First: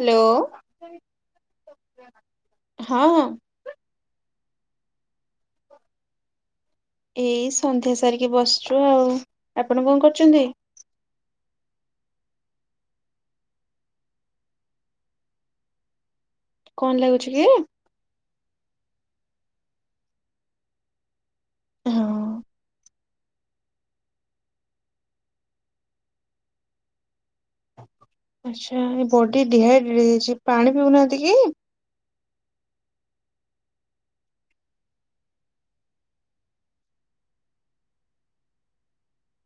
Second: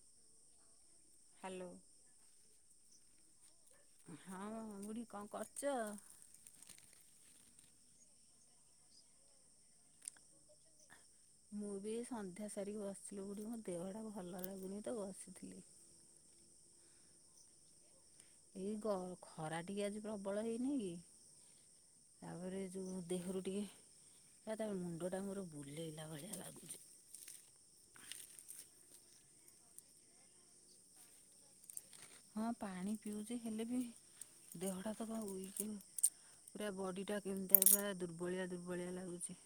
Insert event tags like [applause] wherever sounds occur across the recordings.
Hello. Hello. ହଁ ହଁ। ହଁ ବୁଢି କଣ କରୁଚ? ଏଇ ସନ୍ଧ୍ୟା ସାରିକି ବସିଛୁ ଆଉ, ଆପଣ କଣ କରୁଚନ୍ତି। ମୁଁ ବି ସନ୍ଧ୍ୟା ସାରିକି ବସିଥିଲି ବୁଢି, ମୋ ଦେହଟା ଭଲ ଲାଗୁନି ତ ବସିଥିଲି। କଣ ଲାଗୁଛି କି? ଏଇ ଖରା ଟିକେ ଆଜି ପ୍ରବଳ ହେଇନି କି? ହଁ ତାପରେ ଯୋଉ ଦେହରୁ ଟିକେ ତା ମୁଣ୍ଡ ଟା ମୋର ବୁଲେଇଲା ଭଳିଆ ଲାଗୁଛି। ଆଛା ଏ ବଡି ଡିହାଇଡ୍ରେଟ ହେଇଛି ପାଣି ପିଉନାହାନ୍ତି କି? ହଁ ପାଣି ପିଉଛି ହେଲେ ବି ଦେହଟା ତ କଅଁ ଉଇକ ପୁରା ବଡି ଟା କେମିତି ପୁରା ଦୁର୍ବଳିଆ ଦୁର୍ବଳିଆ ଲାଗୁଛି।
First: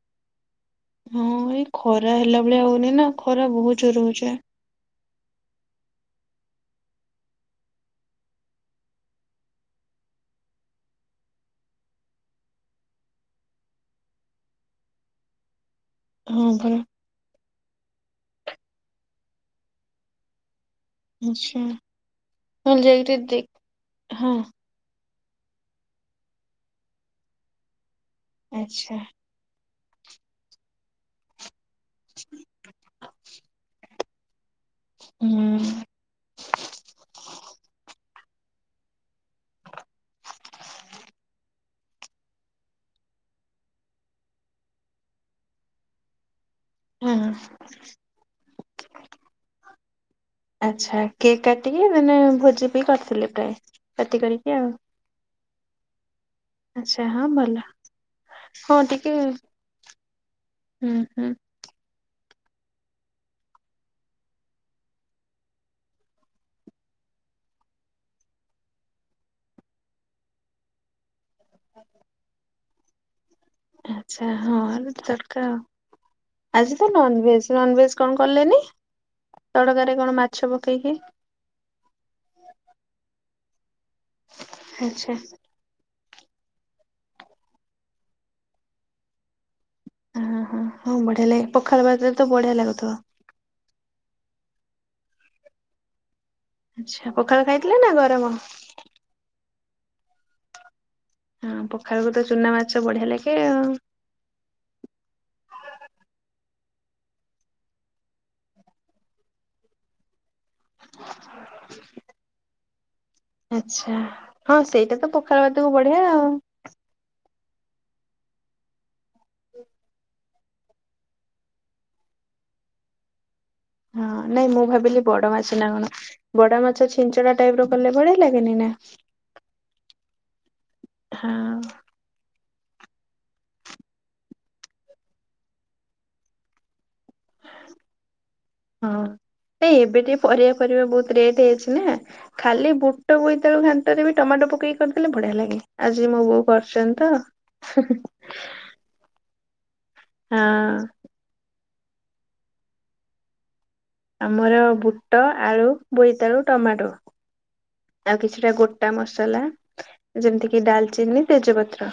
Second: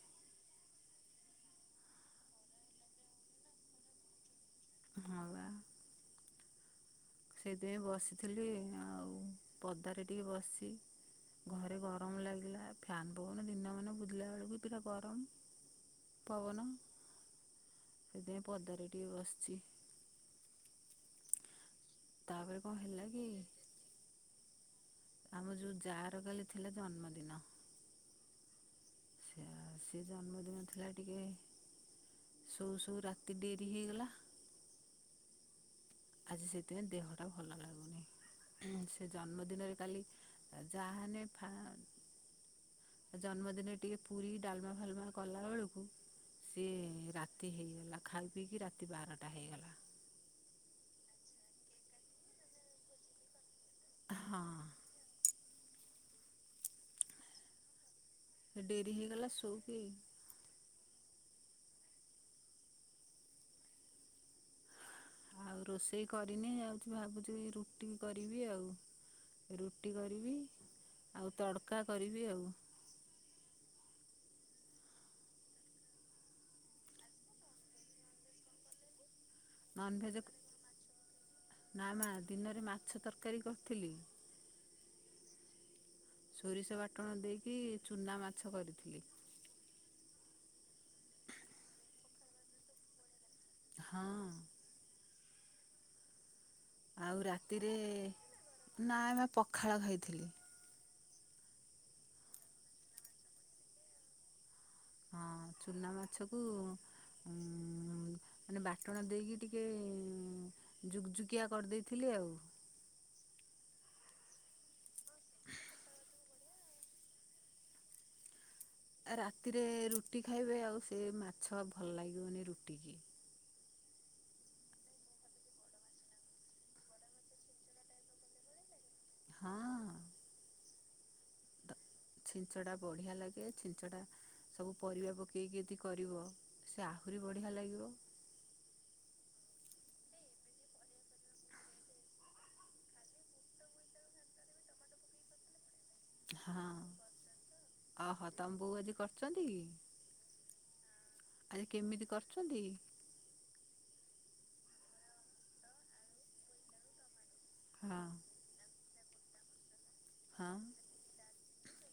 ହଁ ଏଇ ଖରା ହେଲା ଭଳିଆ ହଉନି ନା ଖରା ବହୁତ ଜୋର ହଉଛି। ହ ବା ସେଇଥିପାଇଁ ବସିଥିଲି ଆଉ ପଦାରେ ଟିକେ ବସିଛି। ଘରେ ଗରମ ଲାଗିଲା ଫ୍ୟାନ ପବନ ଦିନ ମାନେ ବୁଲିଲା ବେଳକୁ ପୁରା ଗରମ ହଁ ପବନ ପରା ସେଥିପାଇଁ ପଦାରେ ଟିକେ ବସିଛି। ଆଛା, ତାପରେ କଣ ହଲେ ହେଲା ଯାଇକ ଟ କି ଦେଖ ହଁ ଆମ ଯୋଉ ଯାର କାଲି ଥିଲା ଜନ୍ମଦିନ। ଆଛା। ସେ ସେ ଜନ୍ମଦିନ ଥିଲା ଟିକେ ସୋଉ ସୋଉ ରାତି ଡେରି ହେଇଗଲା। ହୁଁ ଆଜି ସେଥିପାଇଁ ଦେହ ଟା ଭଲ ଲାଗୁନି। ସେ ଜନ୍ମ ଦିନରେ କାଲି ଯାହାନେ ଫା ତା ଜନ୍ମଦିନରେ ଟିକେ ପୁରୀ ଡାଲମା ଫାଲମା କଲା ବେଳକୁ ସିଏ ହଁ ରାତି ହେଇଗଲା। ଖାଇ ପିଇକି ରାତି ବାରଟା ହେଇଗଲା। ଆଛା, କେକ୍ କାଟିକି ମାନେ ଭୋଜି ବି କରିଥିଲେ ପ୍ରାୟ ପାଟି କରିକି ହଁ ଆଉ ଆଛା ହଁ ଭଲ। ସେ ହଁ ଡେରି ଟିକେ ହେଇଗଲା ଶୋଇକି ହୁଁ ହୁଁ ଆଉ ରୋଷେଇ କରିନି ଯାଉଛି ଭାବୁଛି ରୁଟି କରିବି ଆଉ ରୁଟି କରିବି ଆଉ ତଡ଼କା କରିବି ଆଉ ଆଛା ହଁ ଆଲୁ ତଡକା ଆଜି ତ ନନଭେଜ, ନନଭେଜ କଣ କଲେନି, ତଡକାରେ କଣ ନନଭେଜ ମାଛ ପକେଇକି? ନା ମା ଦିନରେ ମାଛ ତରକାରୀ କରିଥିଲି। ଆଛା। ସୋରିଷ ବାଟଣ ଦେଇକି ଚୁନା ମାଛ କରିଥିଲି। ହଁ ହଁ ହଁ ବଢିଆ ଲାଗେ ପଖାଳ ଭ। ତରେ ତ ବଢିଆ ଲାଗୁଥିବ। ହଁ। ଆଚ୍ଛା ଆଉ ପଖାଳ ଖାଇଥିଲେ ନା ଗରମ? ରାତିରେ-ନା ମା ପଖାଳ ଖାଇଥିଲି। ପଖାଳକୁ ତ ଚୁନାମାଛ ବଢ଼ିଆ ଲାଗେ ଆଉ। ହଁ ଚୁନା ମାଛକୁ ଉ ଉଁ--ମାନେ ବାଟଣ ଦେଇକି ଟିକେ ଜୁକଜୁକିଆ କରିଦେଇଥିଲି ଆଉ। ଆଚ୍ଛା ହଁ ସେଇଟା ତ ପଖାଳ ଭାତକୁ ବଢିଆ ଆଉ। ଆ ରାତିରେ ରୁଟି ଖାଇବେ ଆଉ ସେ ମାଛ ଭଲ ଲାଗିବନି ରୁଟି କି। ହଁ ନାଇଁ ମୁଁ ଭାବିଲି ବଡ଼ ମାଛ ନା କଣ। ବଡ଼ମାଛ ଛିଞ୍ଚଡା଼ ଟାଇପର କଲେ ବଢ଼ିଆ ଲାଗେନି ନା। ହଁ। ହାଁ ଉ। ଛିଞ୍ଚଡାବଢ଼ିଆ ଲାଗେ, ଛିଞ୍ଚ ଡା ସବୁ ପରିବା ପକେଇକି ଯଦି କରିବ ସେ ଆହୁରି ବଢ଼ିଆ ଲାଗିବ। ହଁ ନା‌ ଏବେ ଟିକେ ପରିବା ଫରିବା ବହୁତ ରେଟ୍ ହେଇଛି ନା। ଖାଲି ବୁଟ, ବୋଇତାଳୁ ଘାଣ୍ଟରେ ବି ଟମାଟୋ ପକେଇ କରିଦେଲେ ବଢିଆ ଲାଗେ। ଆଜି ମୋ ବୋଉ ହଁ କରୁଚନ୍ତି ତ ହୁଁ ହୁଁ। ଓହୋ ତମ ବୋଉ ଆଜି କର ଚନ୍ତି କି? ହଁ। ଆରେ କେମିତି କରୁଛନ୍ତି? ଆମର ବୁଟ, ଆଳୁ, ବୋଇତାଳୁ, ଟମାଟୋ ହଁ ଆଉ କିଛିଟା ଗୋଟା ମସଲା, ହଁ ଯେମିତିକିି ଡାଲଚିନି ତେଜପତ୍ର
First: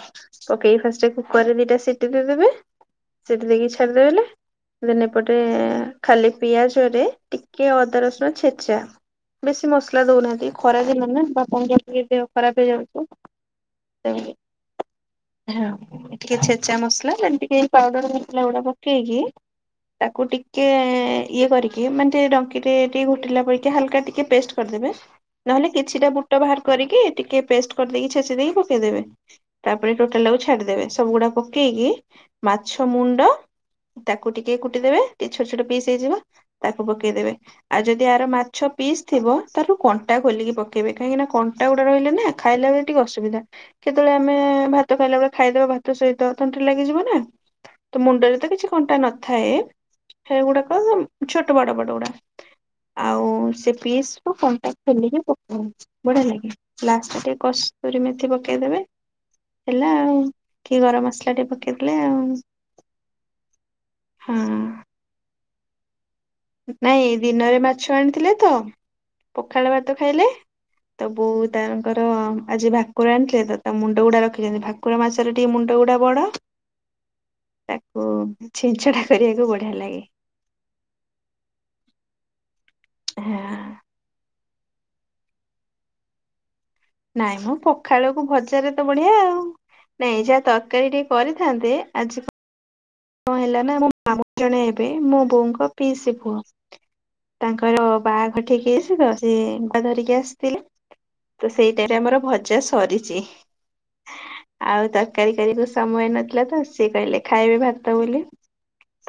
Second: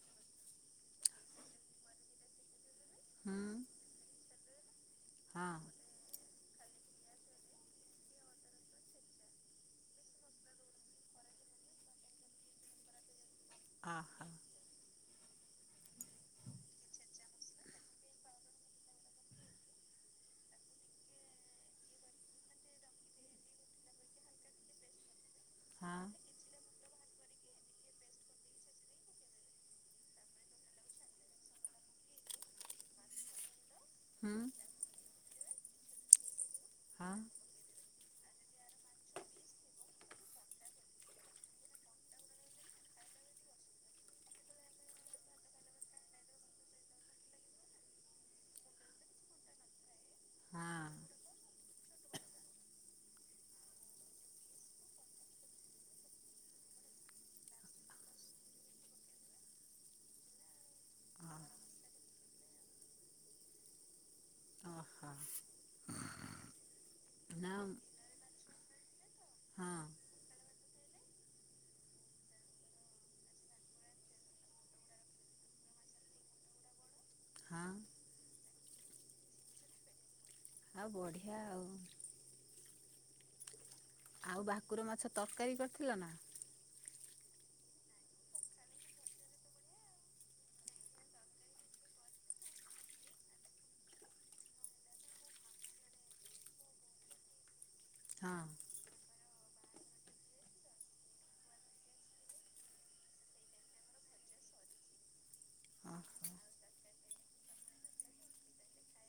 ପକେଇକି ଫାଷ୍ଟ କୁକର ରେ ଦିଟା ସିଟି ଦେଇ ଦେବେ ହୁଁ ସେଠି ଦେଇକି ଛାଡ଼ିଦେବେଲେ ଦେନ୍ ଏପଟେ ହଁ ଖାଲି ପିଆଜ ରେ ଟିକେ ଅଦା ରସୁଣ ଛେଚା ବେଶୀ ମସଲା ଦଉନାହାନ୍ତି ଖରା ଦିନ ନା ବାପାଙ୍କ ଦେହ ଟା ବି ଦେହ ଖରାପ ହେଇଯାଉଚି। ଆ ହା। ହଁ ଟିକେ ଛେଚା ମସଲା ଯେମିତିକି ପାଉଡରମାସଲା ଗୁଡ଼ା ପକେଇକି ତାକୁ ଟିକେ ଇଏ କରିକି ମାନେ ଟିକେ ଡଙ୍କି ରେ ଟିକେ ଘୋଟିଲା ପରିକା ହାଲକା ଟିକେ ପେଷ୍ଟ କରିଦେବେ। ନହେଲେ ହଁ କିଛିଟା ବୁଟ ବାହାର କରିକି ଟିକେ ପେଷ୍ଟ କରିଦେଇକି ଛେଚି ଦେଇକି ପକେଇଦେବେ। ତାପରେ ଟୋଟାଲ ଟାକୁ ଛାଡ଼ିଦେବେ ସବୁ ଗୁଡ଼ା ପକେଇକି, ମାଛ, ମୁଣ୍ଡ, ତାକୁ ହୁଁ ଟିକେ କୁଟିଦେବେ ଟିକେ ଛୋଟ ଛୋଟ ପିସ୍ ହେଇଯିବା ତାକୁ ହଁ ପକେଇଦେବେ। ଆଉ ଯଦି ଆର ମାଛ ପିସ୍ ଥିବ ତାର କଣ ଣ୍ଟା ଖୋଲିକି ପକେଇବେ କାହିଁକି ନା କଣ୍ଟାଗୁଡା଼ ରହିଲେ ନା ଖାଇଲାବେଳେ ଟିକେ ଅସୁବିଧା। କେତେବେଳେ ଆମେ ଭାତ ଖାଇଲା ବେଳେ ଖାଇଦବା ଭାତ ସହିତ ତଣ୍ଟିରେ ଲାଗିଯିବ ନା ତ ମୁଣ୍ଡରେ ତ କିଛି କଣ୍ଟା ନଥାଏ। ସେଗୁଡ଼ାକ ହଁ ଛୋଟ ବଡ଼ ବଡ଼ ଗୁଡ଼ା ଆଉ ସେ ପିସ୍ କୁ କଣ୍ଟା ଖୋଲିକି ପ ବଢ଼ିଆ ଲାଗେ, ଲାଷ୍ଟ୍ ରେ ଟିକେ କସ୍ତୁରିମେଥି ପକେଇଦେବେ ହେଲା ଆଉ କିଏ ଗରମ ଭା ମସଲା ଟିକେ ପକେଇଦେଲେ ଆଉ ହଁ। ହଁ। ନାଇଁ ନା ଦିନରେ ମାଛ ଆଣିଥିଲେ ତ ହଁ ପଖାଳ ଭାତ ଖାଇଲେ ତ ବୋଉ ତାଙ୍କର ଆଜି ଭାକୁର ଆଣିଥିଲେ ତ ତା ମୁଣ୍ଡ ଗୁଡ଼ା ରଖିଛନ୍ତି ଭା କୁର ମାଛର ଟିକେ ମୁଣ୍ଡ ଗୁଡ଼ା ବଡ଼। ହଁ ତାକୁ ଛିଞ୍ଚେଡ଼ା କରିବାକୁ ବଢ଼ିଆ ଲାଗେ। ଆଉ ବଢ଼ିଆ ଆଉ। ହଁ। ଆଉ ଭାକୁର ମାଛ ତରକାରୀ କରିଥିଲ ନା? ନାଇଁ ମ ପଖାଳକୁ ଭଜାରେ ତ ବଢ଼ିଆ ଆଉ। ନାଇଁ ଯାହା ତରକାରୀ ଟିକେ କରିଥାନ୍ତେ ଆଜି କଣ ହେଲା ନା ମୋ ମାମୁ ଜଣେ ଏବେ ମୋ ବୋଉଙ୍କ ପିଇସି ପୁଅ ତାଙ୍କର ହଁ ବାହାଘର ଠିକ୍ ହେଇଚି ତ ସେ [unintelligible] ଧରିକି ଆସିଥିଲେ ତ ସେଇଟାରେ ଆମର ଭଜା ସରିଚି। ଆଉ ତରକାରୀ କରୀ କୁ ହଁ ସମୟ ନଥିଲା ତ ସିଏ କହିଲେ ଖାଇବେ ଭାତ ବୋଲି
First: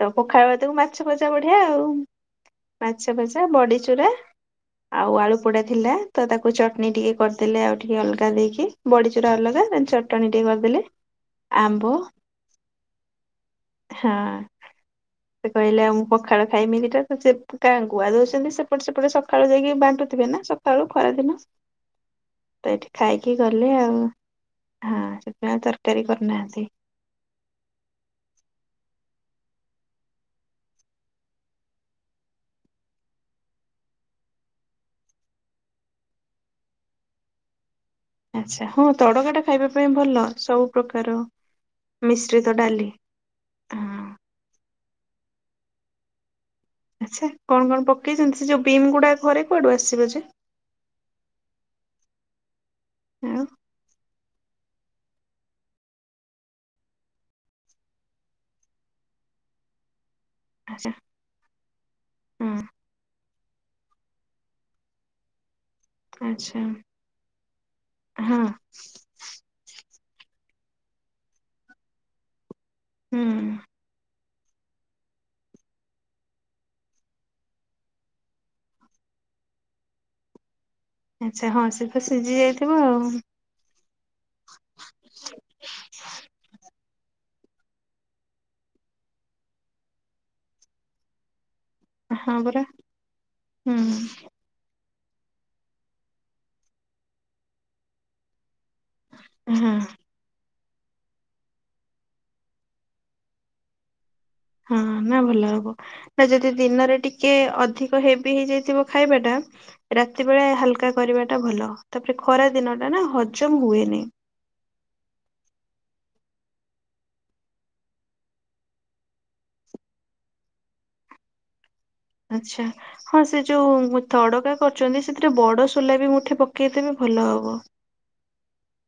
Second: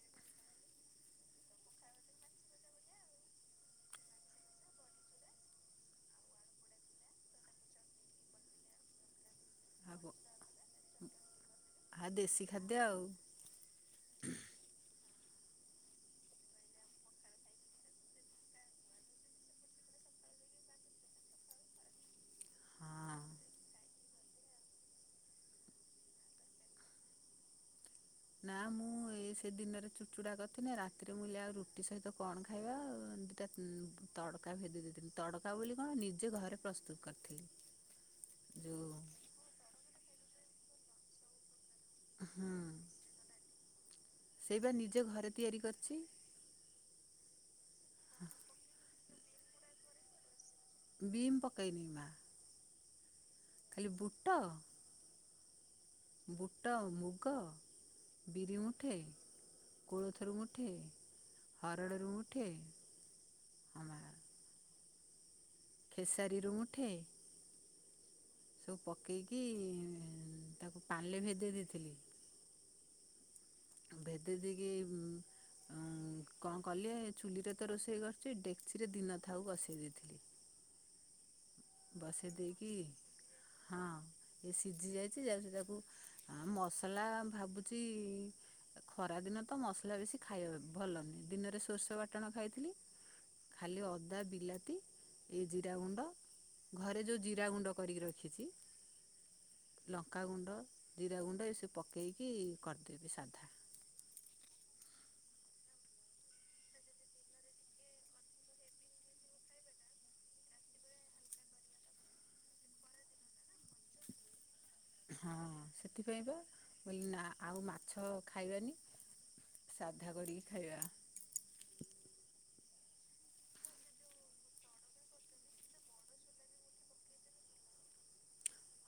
ତ ପଖାଳ ଭାତକୁ ମାଛ ଭଜା ବଢ଼ିଆ ଆଉ ମାଛ ଭଜା ବଡ଼ି ଚୁରା। ଆଉ ଆଳୁ ପୋଡ଼ା ଥିଲା ତ ତାକୁ ଚଟଣି ଟିକେ କରିଦେଲେ ଆଉ ଟିକେ ଅଲଗା ଦେଇକି ବଡ଼ି ଚୁରା ଅଲଗା। ଆଉ ଚଟଣି ଟିକେ କରିଦେଲେ ଆମ୍ବ ଆ ଦେଶୀ ଖାଦ୍ୟ ଆଉ। ହଁ। [inaudible] ସେ କହିଲା ଆ ମୁଁ ପଖାଳ ଖାଇମି ଦିଟା [unintelligible] ଗୁଆ ଦଉଛନ୍ତି ସେପଟେ ସେପଟେ ସକାଳୁ ଯାଇକି ବାଣ୍ଟୁଥିବେ ନା ତଳୁ ଖରାଦିନ। [unintelligible] ତ ଏଠି ହଁ ଖାଇକି ଗଲେ ଆଉ ହଁ ସେଥିପାଇଁ ତରକାରୀ କରୁନାହାନ୍ତି। ନା ମୁଁ ଏ ସେ ଦିନରେ ଚୁଡ଼ଚୁଡା କରିଥିଲିନି ରାତିରେ ମୁଁ ଆଉ ରୁଟି ସହିତ କଣ ଖାଇବା। ତଡକା ଭେଦେଇ ଦେଇଥିଲି ତଡକା ବୋଲି କଣ ନିଜେ ଘରେ ପ୍ରସ୍ତୁତ କରିଥିଲି। ଆଚ୍ଛା ହଁ ଯେଉଁ ତଡକା ଟା ଖାଇବା ପାଇଁ ଭଲ ସବୁ ପ୍ରକାର ହଁ ମିଶ୍ରିତ ଡାଲି ହଁ। ସେଇ ବା ନିଜ ଘରେ ତିଆରି କରିଛି। ଆଚ୍ଛା କଣ କଣ ପକେଇଛନ୍ତି ସେ ଯୋଉ ବିମ୍ ଗୁଡା ଘରେ କୁଆଡୁ ଆସିବ ଯେ। ବିିମ୍ ପକେଇନି ବା ହଁ ଖାଲି ବୁଟ ବୁଟ ମୁଗ ବିରି ମୁଠେ କୋଳଥରୁ ମୁଠେ ଆଚ୍ଛା ଉଠେ ହରଡ଼ ରୁ ଉଠେ ହଁ ଆମ ଖେସାରୀରୁ ଆଚ୍ଛା ମୁଠେ ହଁ ସବୁ ପକାଇକି ତାକୁ ପାଲେ ଭେଦେଇ ଦେଇଥିଲି। ହୁଁ ଭେଦେଇ ଦେଇକି। କଣ କଲି ଚୁଲିରେ ତ ରୋଷେଇ କରଛି ଡେକ୍ଚିରେ ଦିନ ଥାଉ ବସେଇ ଦେଇଥିଲି ଆଚ୍ଛା ହଁ ସେ ତା ବସେଇ ସିଝି ଦେଇକି ଯାଇଥିବ ଆଉ। ହଁ ସିଝି ଯାଇଛି ଯାହା ତାକୁ। ଆ ମସଲା ଭାବୁଛି। ଖରା ଦିନ ତ ମସଲା ବେଶି ଖାଇବା ଭଲନି ଦିନରେ ସୋଷ। ବାଟଣ ହଁ ପରା ଖାଇଥିଲି ହୁଁ ଖାଲି ଅଦା ବିଲାତି ଏ ଜିରା ଗୁଣ୍ଡ ଘରେ ଯୋଉ ଜିରା ଗୁଣ୍ଡ କରିକି ରଖିଛି। ହୁଁ ଲଙ୍କାଗୁଣ୍ଡ ଜିରା ଗୁଣ୍ଡ ଏସବୁ ପକେଇକି କରିଦେବି ସାଧା। ହଁ ନା ଭଲ ହବ। ନା ଯଦି ଦିନରେ ଟିକେ ଅଧିକ ହେଭି ହେଇଯାଇଥିବ ଖାଇବା ଟା। ରାତି ବେଳେ ହାଲକା କରିବା ଟା ଭଲ ତାପରେ ଖରା ଦିନ ଟା ନା ହଜମ ହୁଏନି। ହଁ ସେଥିପାଇଁ ବା ବ ନା ଆଉ ମାଛ ଖାଇବନି। ସାଧା କରିକି ଖାଇବା। ଆଚ୍ଛା ହଁ ସେ ଯୋଉ ତଡକା କରୁଛନ୍ତି ସେଥିରେ ବଡ ସୋଲା ବି ମୁଁଠେ ପକେଇଦେଲେନି ଭଲ ହବ।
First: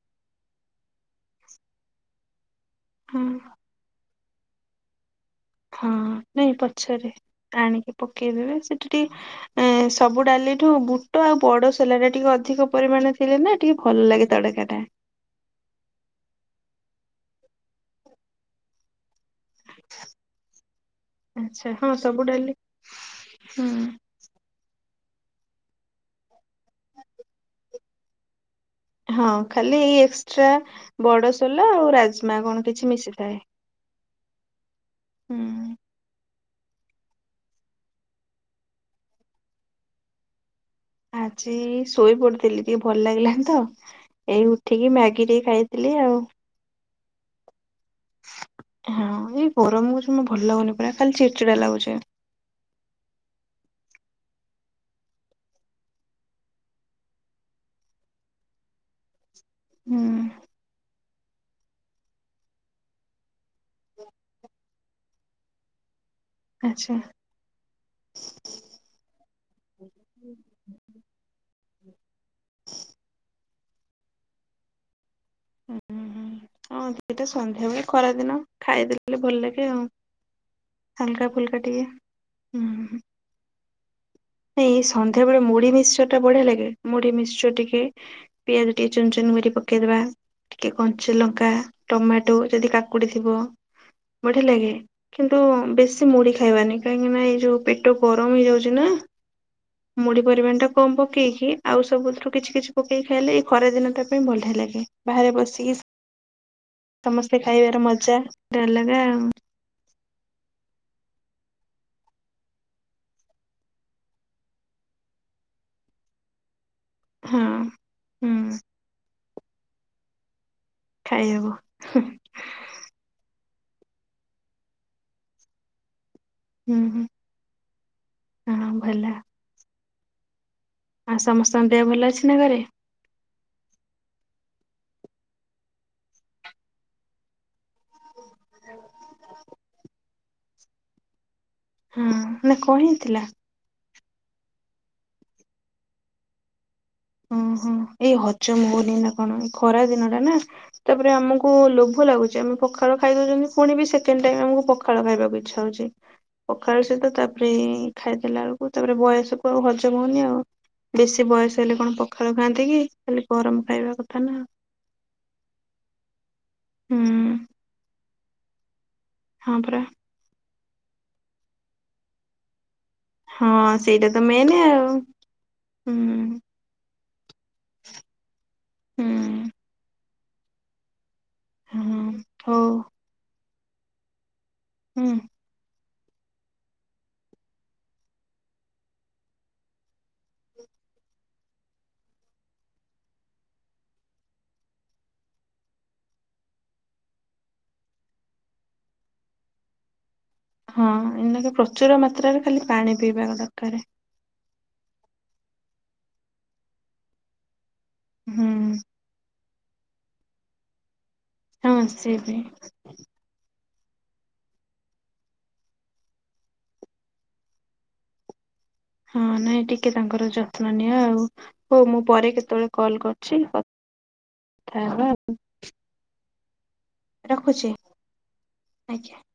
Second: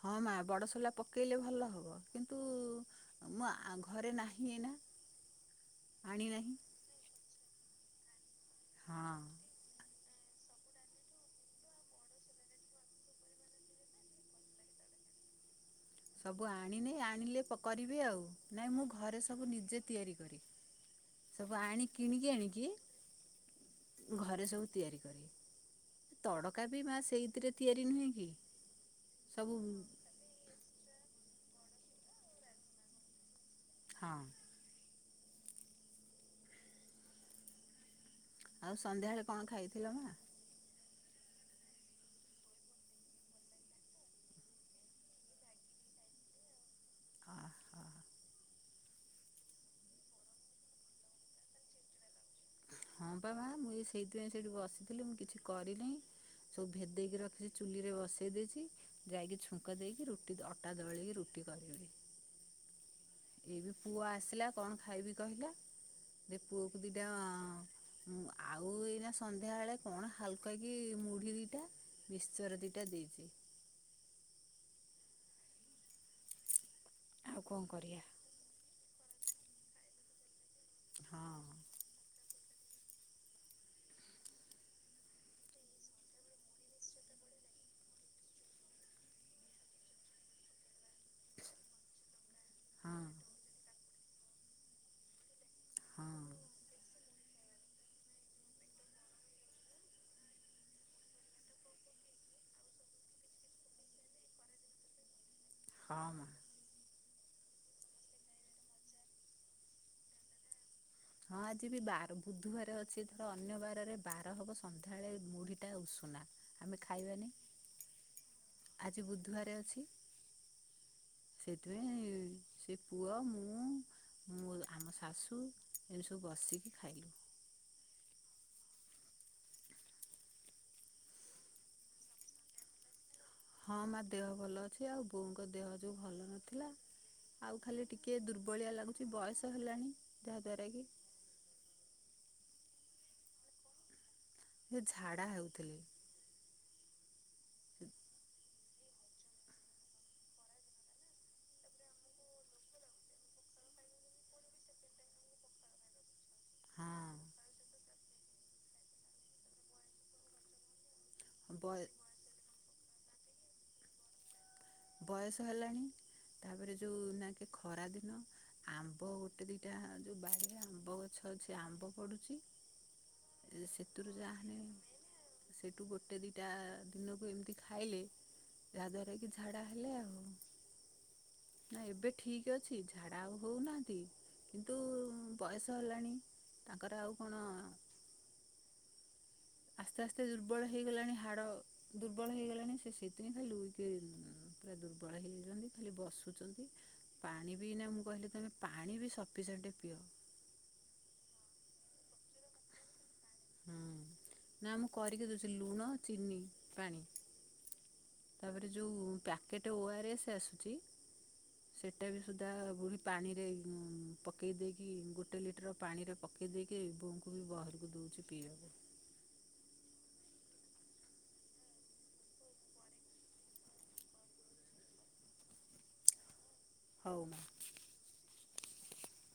ହଁ ମା ବଡ଼ ସୋଲା ପକେଇଲେ ଭଲ ହବ କିନ୍ତୁ ହଁ ମୁଁ ଘରେ ନାହି ଏଇନା। ହଁ ନାଇଁ ଆଣିନାହିଁ ପଛରେ ଆଣିକି ପକେଇଦେବେ ସେଠି ହଁ ଟିକେ ଏଁ ସବୁ ଡାଲିଠୁ ବୁଟ ଆଉ ବଡ ସୋଲା ଟା ଟିକେ ଅଧିକ ପରିମାଣ ଥିଲେ ନା ଟିକେ ଭଲ ଲାଗେ ତଡ଼କା ଟା ସବୁ ଆଣିନି ଆଣିଲେ କରିବି ଆଉ ନାଇଁ ମୁଁ ଘରେ ସବୁ ନିଜେ ତିଆରି କରେ। ସବୁ ଆଛା ଆଣି ହଁ ସବୁ କିଣିକି ଡେଲି ଆଣିକି ହୁଁ। ଘରେ ସବୁ ତିଆରି କରେ ତଡକା ବି ମା ସେଇଥିରେ ତିଆରି ନୁହେଁ କି? ହଁ ସବୁ ଖାଲି ଏଇ ଏକ୍ସଟ୍ରା ବଡସୋଲା ଆଉ ରାଯମା କଣ କିଛି ମିଶିଥାଏ। ହଁ ହୁଁ ଆଉ ସନ୍ଧ୍ୟାବେଳେ କଣ ଖାଇଥିଲ ମା ଆଜି ଶୋଇ ପଡିଥିଲି ଟିକେ ଭଲ ଲାଗିଲାନି ତ। ଏଇ ଉଠିକି ମ୍ୟାଗି ଟିକେ ଖାଇଥିଲି ଆଉ। ଆ ହଁ ଏଇ ଗରମ ହୋଇଚି ଜମା ଭଲ ଲାଗୁନି ପରା ଖାଲି ଚିଡି ଚିଡା ଲାଗୁଚି। ହଁ ପାବା ମୁଁ ଏଇ ସେଇଥିପାଇଁ ସେଇଠି ବସିଥିଲି ମୁଁ କିଛି କରିନେଇ। ସବୁ ଭେଦେଇକି ରଖି ଚୁଲିରେ ବସେଇ ଦେଇଚି ଯାଇକି ଚୁ ଟଙ୍କା ହୁଁ ଦେଇକି ରୁଟି ଅଟା ଦଳିକି ରୁଟି କରିଦେବି। ଏଇ ବି ପୁଅ ଆସିଲା କଣ ଖାଇବି କହିଲା ଦେ ପୁଅକୁ ଆଚ୍ଛା। ଦିଟା ହଁ ଆଉ ଏଇନା ସନ୍ଧ୍ୟାବେଳେ କଣ ହାଲକା କି ମୁଢି ଦିଟା ମିଶ୍ଚର ଦିଟା ଦେଇଚି। ହୁ ହୁଁ ହଁ ଦିଟା ଆଉ କଣ ସନ୍ଧ୍ୟାବେଳେ କରିବା? ଖରା ଦିନ ଖାଇଦେଲେ ଭଲ ଲାଗେ ଆଉ। ହଁ ହଲକା ଫୁଲକା ଟିକେ ଉଁ ହୁଁ। ଏ ସନ୍ଧ୍ୟାବେଳେ ମୁଢ ମିଶ୍ଚର ଟା ବଢିଆ ଲାଗେ ମୁଢି ମିଶ୍ଚର ଟିକେ ପିଆଜ ଟିକେ ଚୁନ ଚୁନ କରି ପକେଇଦବା। ଟିକେ କଞ୍ଚା ଲଙ୍କା ଟମାଟୋ ଯଦି ହଁ କାକୁଡି ଥିବ ବଢିଆ ଲାଗେ। କିନ୍ତୁ ବେଶୀ ହଁ ମୁଢି ଖାଇବାନି କାହିଁକି ନା ଏଇ ଯୋଉ ପେଟ ଗରମ ହେଇଯାଉଚି ନା। ମୁଢି ପରିମାଣ ଟା କମ ପକେଇକି ଆଉ ସବୁଥିରୁ କିଛି କିଛି ପକେଇକି ଖାଇଲେ ଏଇ ଖରାଦିନ ଟା ପାଇଁ ଭଲ ଲାଗେ। ବାହାରେ ବସିକି ସେ ହଁ। ସମସ୍ତେ ଖାଇବାର ମଜା ଗୋଟେ ଅଲଗା ଆଉ। ହଁ ଆଜି ବି ବାର ବୁଧବାର ଅଛି ଧର ଅନ୍ୟ ବାରରେ ବାର ହବ ସନ୍ଧ୍ୟାବେଳେ ମୁଢିଟା ଉଷୁନା। ଆମେ ଖାଇବାନି ହଁ ହୁଁ। ଆଜି ବୁଧବାର ଅଛି। ଖାଇହବ ସେଥିପାଇଁ ସେ ପୁଅ ମୁଁ ମ ଆମ ଶାଶୁ ଏମିତି ସବୁ ବସିକି ହୁଁ ହୁଁ ଖାଇଲୁ। ହଁ ଭଲା। ଆ ସମସ୍ତଙ୍କ ଦେହ ଭଲ ଅଛି ନା ଘରେ? ହଁ ମା ଦେହ ଭଲ ଅଛି ଆଉ ବୋଉଙ୍କ ଦେହ ଯୋଉ ଭଲ ନଥିଲା ଆଉ ଖାଲି ଟିକ୍ କେ ଦୁର୍ବଳିଆ ଲାଗୁଚି ବୟସ ହେଲାଣି ଯାହାଦ୍ୱାରା କି ହୁଁ ନା କଣ ହେଇ ଥିଲା? ସିଏ ଝାଡା ହେଉଥିଲେ। ଓ ହୁଁ ଏଇ ହଜମ ହଉନି ନା କଣ ଏଇ ଖରା ଦିନ ଟା ନା। ତାପରେ ଆମକୁ ଲୋଭ ଲାଗୁଚି ଆମେ ପଖାଲ ଖାଇ ଦଉଛନ୍ତି ପୁଣି ବି ସେକଣ୍ଡ ଟାଇ ଆମକୁ ପଖା ଖାଳ ଖାଇବାକୁ ଇଛା ହଉଛି ପଖାଳ ସହିତ ତା ହଁ ପରେ ପରେ ଖାଇଦେଲା ବେଳକୁ ତାପରେ ବୟସ କୁ ଆଉ ହଜମ ହଉନି ଆଉ ବେଶୀ ବୟସ ହେଲେ କଣ ପ ଖାଳ ଖାଆନ୍ତି କି ଖାଲି ଗରମ ଖାଇବା କଥା ନା। ବୟସ ହେଲାଣି ତାପରେ ଯୋଉ ନା ହୁଁ। କି ଖରା ଦିନ ଆମ୍ବ ଉ ଗୋଟେ ହଁ ଦିଟା ପରା ଯୋଉ ବାଡିରେ ଆମ୍ବ ଗଛ ଅଛି ଆମ୍ବ ପଡୁଚି। ହଁ ସେଇଟା ସେତୁରୁ ତ ଯାହା ମେନ୍ ହେଲେ ଆଉ ସେଠୁ ହୁଁ ଗୋଟେ ଦିଟା ଦିନକୁ ଏମତି ଖାଇଲେ ଯାହା ଦ୍ଵାରା କି ଝା ହୁଁ। ହେଲେ ଆଉ ନା ହଁ ଏବେ ଠିକ ହଉ ଅଛି ଝାଡା ଆଉ ହଉନାହାନ୍ତି। କିନ୍ତୁ ହୁଁ। ବୟସ ହେଲାଣି ତାଙ୍କର ଆଉ କଣ ଆସ୍ତେ ଆସ୍ତେ ଦୁର୍ବଳ ହେଇଗଲାଣି ହାଡ ଦୁର୍ବଳ ହେଇଗଲାଣି ସେ ସେଇଥିନି ଖାଲି ଲୁଇକି ପୁରା ଦୁର୍ବଳ ହେଇଯାଇଚନ୍ତି ଖାଲି ବସୁଚନ୍ତି। ପାଣି ବି ନା ମୁଁ କହିଲି ତମେ ପାଣି ବି ସପିସେଣ୍ଟେ ପିଅ। ହଁ ଏଇନା କେ ପ୍ରଚୁର ମାତ୍ରାରେ ଖାଲି ପାଣି ପିଇବା କଥା। ହୁଁ, ନା ମୁଁ କରିକି ଦଉଛି ଲୁଣ ଚିନି ପାଣି। ହୁଁ ତାପରେ ଯୋଉ ପ୍ୟାକେଟ୍ ଓ ଆର ଏସ୍ ଆସୁଛି। ହଁ ସେଟା ସେ ବି ସୁଦ୍ଧା ପୁଣି ପାଣିରେ ଉଁ, ପକେଇ ଦେଇକି ଗୋଟେ ଲିଟର୍ ପାଣିରେ ପକେଇ ଦେଇକି ବୋଉଙ୍କୁ ବି ବାହାରକୁ ଦଉଛି ପିଇବାକୁ। ହଁ ନାଇଁ ଟିକେ ତାଙ୍କର ଯତ୍ନ ନିଅ ଆଉ। ହଉ ମୁଁ ପରେ କେତେବେଳେ କଲ୍ କରୁଛି କଥା ହବ ଆଉ। ହଉ ମା' ରଖୁଛି ଆଜ୍ଞା।